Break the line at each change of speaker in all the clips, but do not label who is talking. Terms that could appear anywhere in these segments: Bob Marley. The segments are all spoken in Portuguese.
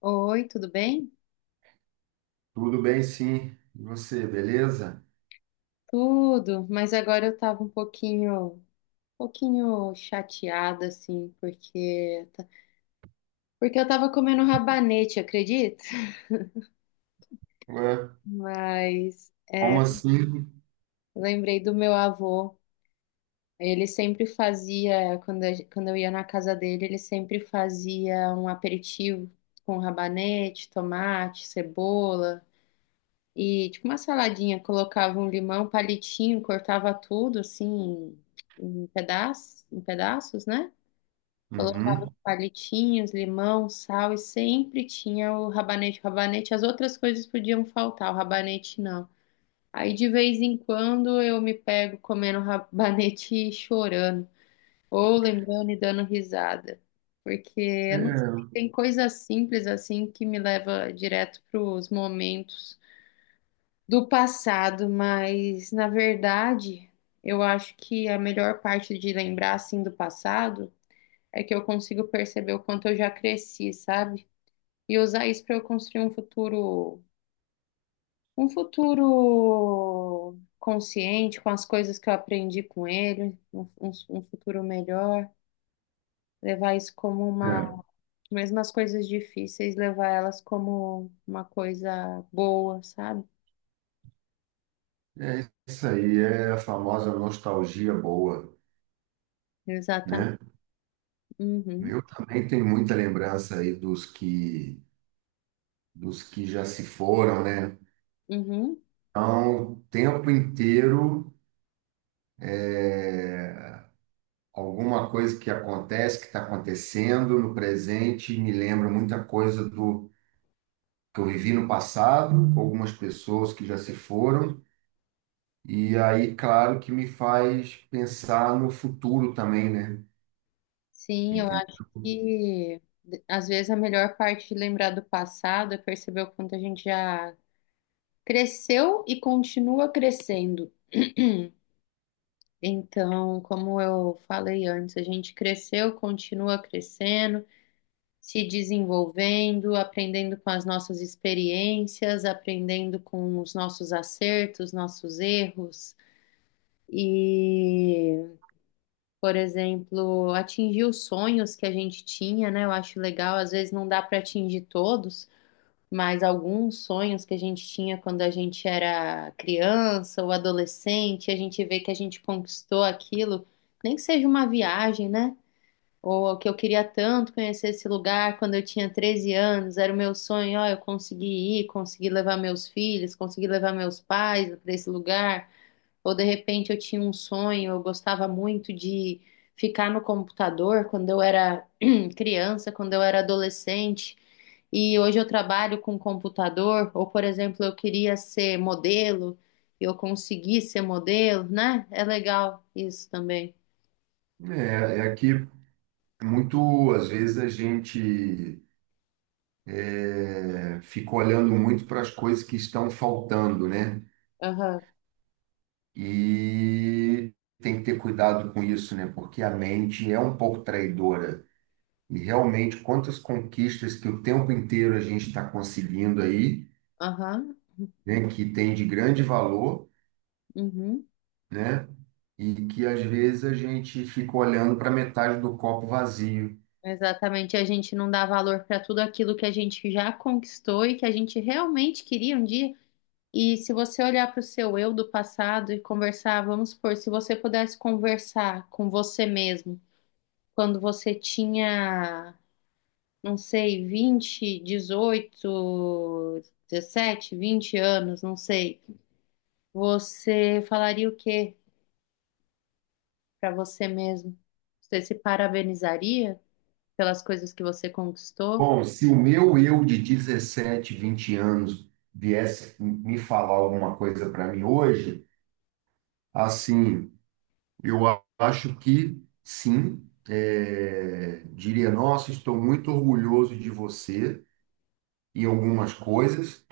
Oi, tudo bem?
Tudo bem, sim. E você, beleza?
Tudo, mas agora eu tava um pouquinho chateada assim, porque eu tava comendo rabanete, acredita?
Ué,
Mas é,
como assim?
lembrei do meu avô. Ele sempre fazia, quando eu ia na casa dele, ele sempre fazia um aperitivo com rabanete, tomate, cebola. E tipo uma saladinha, colocava um limão, um palitinho, cortava tudo assim em pedaços, né?
Uhum.
Colocava palitinhos, limão, sal e sempre tinha o rabanete. O rabanete, as outras coisas podiam faltar, o rabanete não. Aí de vez em quando eu me pego comendo rabanete e chorando, ou lembrando e dando risada, porque eu não sei,
É,
tem coisa simples assim que me leva direto para os momentos do passado, mas na verdade, eu acho que a melhor parte de lembrar assim do passado é que eu consigo perceber o quanto eu já cresci, sabe? E usar isso para eu construir um futuro consciente com as coisas que eu aprendi com ele, um futuro melhor. Levar isso como uma,
é,
Mesmo as coisas difíceis, levar elas como uma coisa boa, sabe?
é isso aí, é a famosa nostalgia boa,
Exatamente.
né?
Uhum,
Eu também tenho muita lembrança aí dos que já se foram, né?
uhum.
Então, o tempo inteiro, é, alguma coisa que acontece, que está acontecendo no presente, me lembra muita coisa do que eu vivi no passado, com algumas pessoas que já se foram. E aí, claro que me faz pensar no futuro também, né?
Sim.
Entendeu?
E às vezes a melhor parte de lembrar do passado é perceber o quanto a gente já cresceu e continua crescendo. Então, como eu falei antes, a gente cresceu, continua crescendo, se desenvolvendo, aprendendo com as nossas experiências, aprendendo com os nossos acertos, nossos erros. E, por exemplo, atingir os sonhos que a gente tinha, né? Eu acho legal, às vezes não dá para atingir todos, mas alguns sonhos que a gente tinha quando a gente era criança ou adolescente, a gente vê que a gente conquistou aquilo, nem que seja uma viagem, né? Ou que eu queria tanto conhecer esse lugar quando eu tinha 13 anos, era o meu sonho, ó, eu consegui ir, consegui levar meus filhos, consegui levar meus pais para esse lugar. Ou de repente eu tinha um sonho, eu gostava muito de ficar no computador quando eu era criança, quando eu era adolescente. E hoje eu trabalho com computador, ou por exemplo, eu queria ser modelo, eu consegui ser modelo, né? É legal isso também.
É que muito, às vezes, a gente é, fica olhando muito para as coisas que estão faltando, né?
Aham,
E tem que ter cuidado com isso, né? Porque a mente é um pouco traidora. E realmente, quantas conquistas que o tempo inteiro a gente está conseguindo aí,
aham,
né? Que tem de grande valor,
uhum.
né? E que às vezes a gente fica olhando para metade do copo vazio.
Exatamente. A gente não dá valor para tudo aquilo que a gente já conquistou e que a gente realmente queria um dia. E se você olhar para o seu eu do passado e conversar, vamos supor, se você pudesse conversar com você mesmo quando você tinha não sei, 20, 18, 17, 20 anos, não sei, você falaria o quê para você mesmo? Você se parabenizaria pelas coisas que você conquistou?
Bom, se o meu eu de 17, 20 anos viesse me falar alguma coisa para mim hoje, assim, eu acho que sim, é, diria, nossa, estou muito orgulhoso de você em algumas coisas,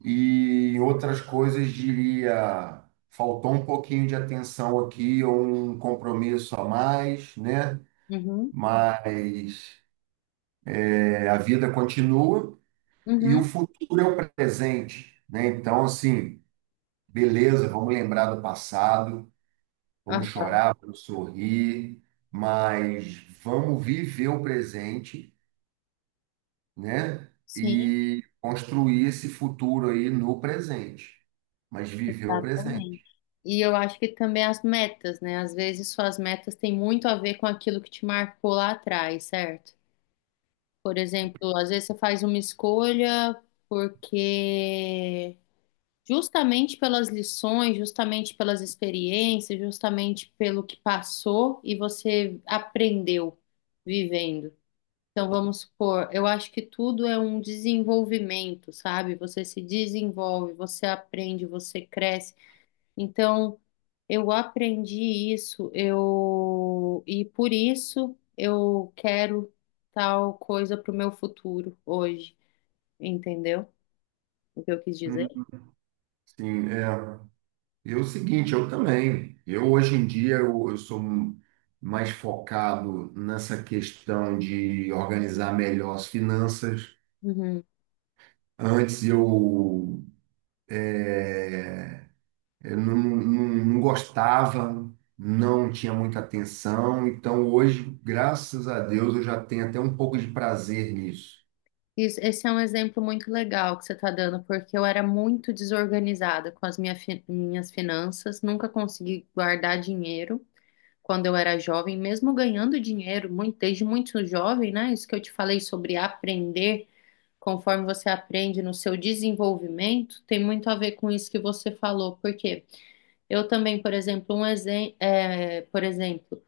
e em outras coisas diria, faltou um pouquinho de atenção aqui, ou um compromisso a mais, né? Uhum.
Uhum,
Mas é, a vida continua e o
uhum,
futuro é o presente, né? Então, assim, beleza, vamos lembrar do passado, vamos
aham,
chorar, vamos sorrir, mas vamos viver o presente, né?
sim,
E construir esse futuro aí no presente, mas viver o
exatamente.
presente.
E eu acho que também as metas, né? Às vezes suas metas têm muito a ver com aquilo que te marcou lá atrás, certo? Por exemplo, às vezes você faz uma escolha porque justamente pelas lições, justamente pelas experiências, justamente pelo que passou e você aprendeu vivendo. Então, vamos supor, eu acho que tudo é um desenvolvimento, sabe? Você se desenvolve, você aprende, você cresce. Então, eu aprendi isso, eu e por isso eu quero tal coisa para o meu futuro hoje, entendeu? O que eu quis dizer?
Hum, Sim, é. E é o seguinte, eu também. Eu hoje em dia eu sou mais focado nessa questão de organizar melhor as finanças.
Uhum.
Antes eu, eh, eu não gostava, não tinha muita atenção. Então hoje, graças a Deus, eu já tenho até um pouco de prazer nisso.
Isso, esse é um exemplo muito legal que você está dando, porque eu era muito desorganizada com as minha minhas finanças, nunca consegui guardar dinheiro quando eu era jovem, mesmo ganhando dinheiro muito, desde muito jovem, né? Isso que eu te falei sobre aprender, conforme você aprende no seu desenvolvimento, tem muito a ver com isso que você falou, porque eu também, por exemplo, por exemplo,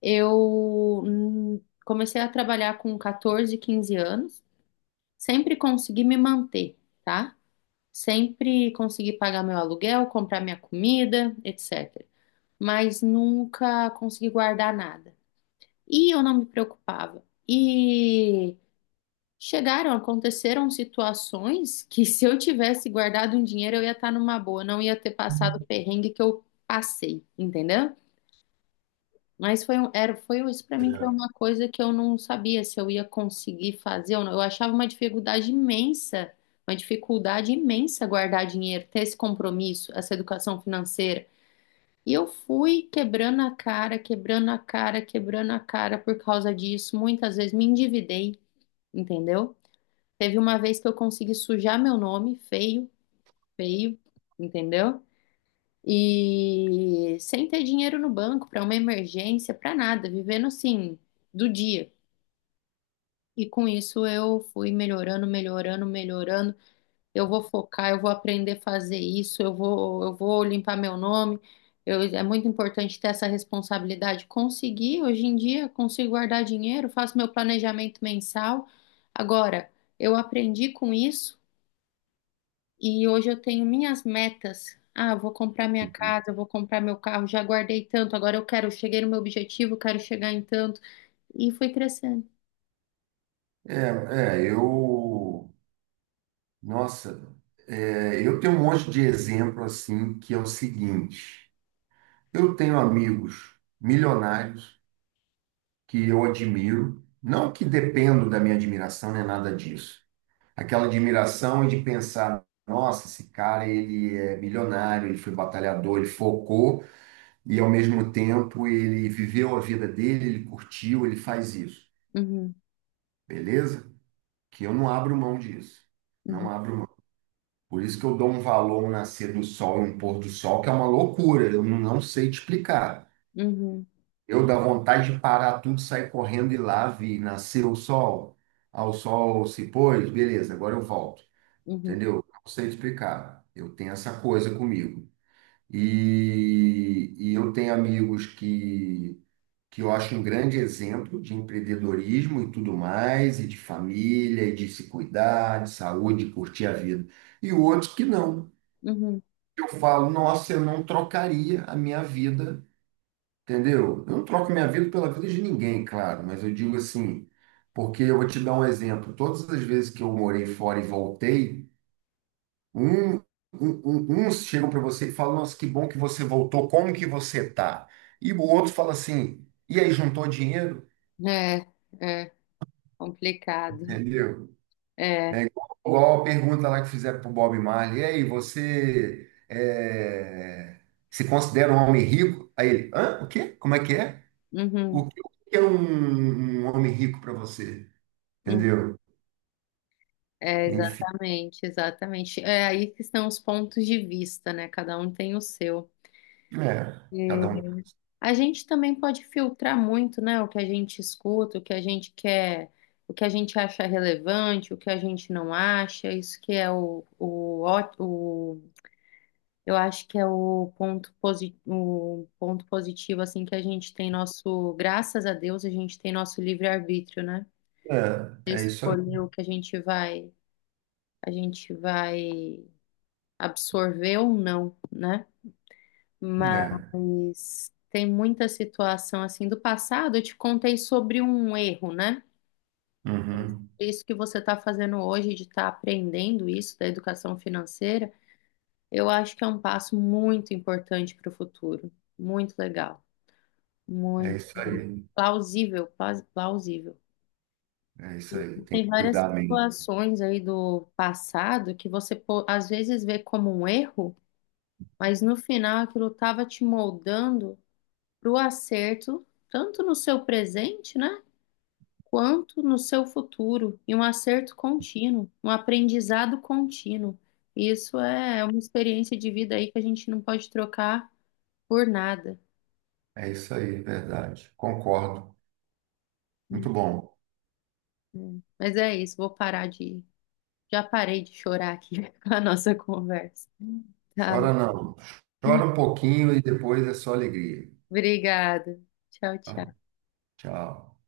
eu comecei a trabalhar com 14, 15 anos. Sempre consegui me manter, tá? Sempre consegui pagar meu aluguel, comprar minha comida, etc. Mas nunca consegui guardar nada. E eu não me preocupava. E chegaram, aconteceram situações que se eu tivesse guardado um dinheiro, eu ia estar numa boa, não ia ter passado o perrengue que eu passei, entendeu? Mas foi um, era, foi um, isso para mim foi
É.
uma coisa que eu não sabia se eu ia conseguir fazer ou não. Eu achava uma dificuldade imensa guardar dinheiro, ter esse compromisso, essa educação financeira. E eu fui quebrando a cara, quebrando a cara, quebrando a cara por causa disso. Muitas vezes me endividei, entendeu? Teve uma vez que eu consegui sujar meu nome, feio, feio, entendeu? E sem ter dinheiro no banco para uma emergência, para nada, vivendo assim, do dia. E com isso eu fui melhorando, melhorando, melhorando. Eu vou focar, eu vou aprender a fazer isso, eu vou limpar meu nome. É muito importante ter essa responsabilidade. Consegui, hoje em dia, consigo guardar dinheiro, faço meu planejamento mensal. Agora, eu aprendi com isso e hoje eu tenho minhas metas. Ah, eu vou comprar minha
Uhum.
casa, eu vou comprar meu carro, já guardei tanto, agora eu quero, eu cheguei no meu objetivo, eu quero chegar em tanto. E fui crescendo.
É, é, eu, nossa, é, eu tenho um monte de exemplo assim que é o seguinte. Eu tenho amigos milionários que eu admiro, não que dependo da minha admiração, nem nada disso. Aquela admiração é de pensar, nossa, esse cara, ele é milionário, ele foi batalhador, ele focou e ao mesmo tempo ele viveu a vida dele, ele curtiu, ele faz isso.
Uhum,
Beleza? Que eu não abro mão disso. Não
uhum,
abro mão. Por isso que eu dou um valor a um nascer do sol e um pôr do sol, que é uma loucura, eu não sei te explicar.
uhum,
Eu dá vontade de parar tudo, sair correndo e lá vi nascer o sol, ao sol se pôs, beleza, agora eu volto.
uhum,
Entendeu? Não sei explicar. Eu tenho essa coisa comigo. E eu tenho amigos que eu acho um grande exemplo de empreendedorismo e tudo mais, e de família, e de se cuidar, de saúde, de curtir a vida. E outros que não.
uhum.
Eu falo, nossa, eu não trocaria a minha vida. Entendeu? Eu não troco minha vida pela vida de ninguém, claro, mas eu digo assim, porque eu vou te dar um exemplo. Todas as vezes que eu morei fora e voltei, um, um- uns chegam para você e falam, nossa, que bom que você voltou, como que você tá? E o outro fala assim, e aí, juntou dinheiro?
É, é, complicado.
Entendeu?
É,
É igual, igual a pergunta lá que fizeram para o Bob Marley, e aí, você é, se considera um homem rico? Aí ele, hã? O quê? Como é que é?
uhum,
O que é um homem rico para você?
uhum.
Entendeu?
É,
Enfim,
exatamente, exatamente. É aí que estão os pontos de vista, né? Cada um tem o seu.
é. Cada um.
A gente também pode filtrar muito, né, o que a gente escuta, o que a gente quer, o que a gente acha relevante, o que a gente não acha. Isso que é o, eu acho que é o ponto positivo assim que a gente tem nosso, graças a Deus, a gente tem nosso livre-arbítrio, né? De
É, é isso aí.
escolher o que a gente vai absorver ou não, né?
É.
Mas tem muita situação assim do passado. Eu te contei sobre um erro, né?
Uhum.
Isso que você está fazendo hoje de estar aprendendo isso da educação financeira, eu acho que é um passo muito importante para o futuro. Muito legal,
É
muito
isso aí.
plausível, plausível.
É isso aí. Tem
Tem
que
várias
cuidar bem.
situações aí do passado que você às vezes vê como um erro, mas no final aquilo estava te moldando para o acerto tanto no seu presente, né? Quanto no seu futuro, e um acerto contínuo, um aprendizado contínuo. Isso é uma experiência de vida aí que a gente não pode trocar por nada.
É isso aí, verdade. Concordo. Muito bom.
Hum. Mas é isso, vou parar de. Já parei de chorar aqui com a nossa conversa. Tá,
Chora não. Chora um pouquinho e depois é só alegria.
obrigada. Tchau,
Tá?
tchau.
Tchau.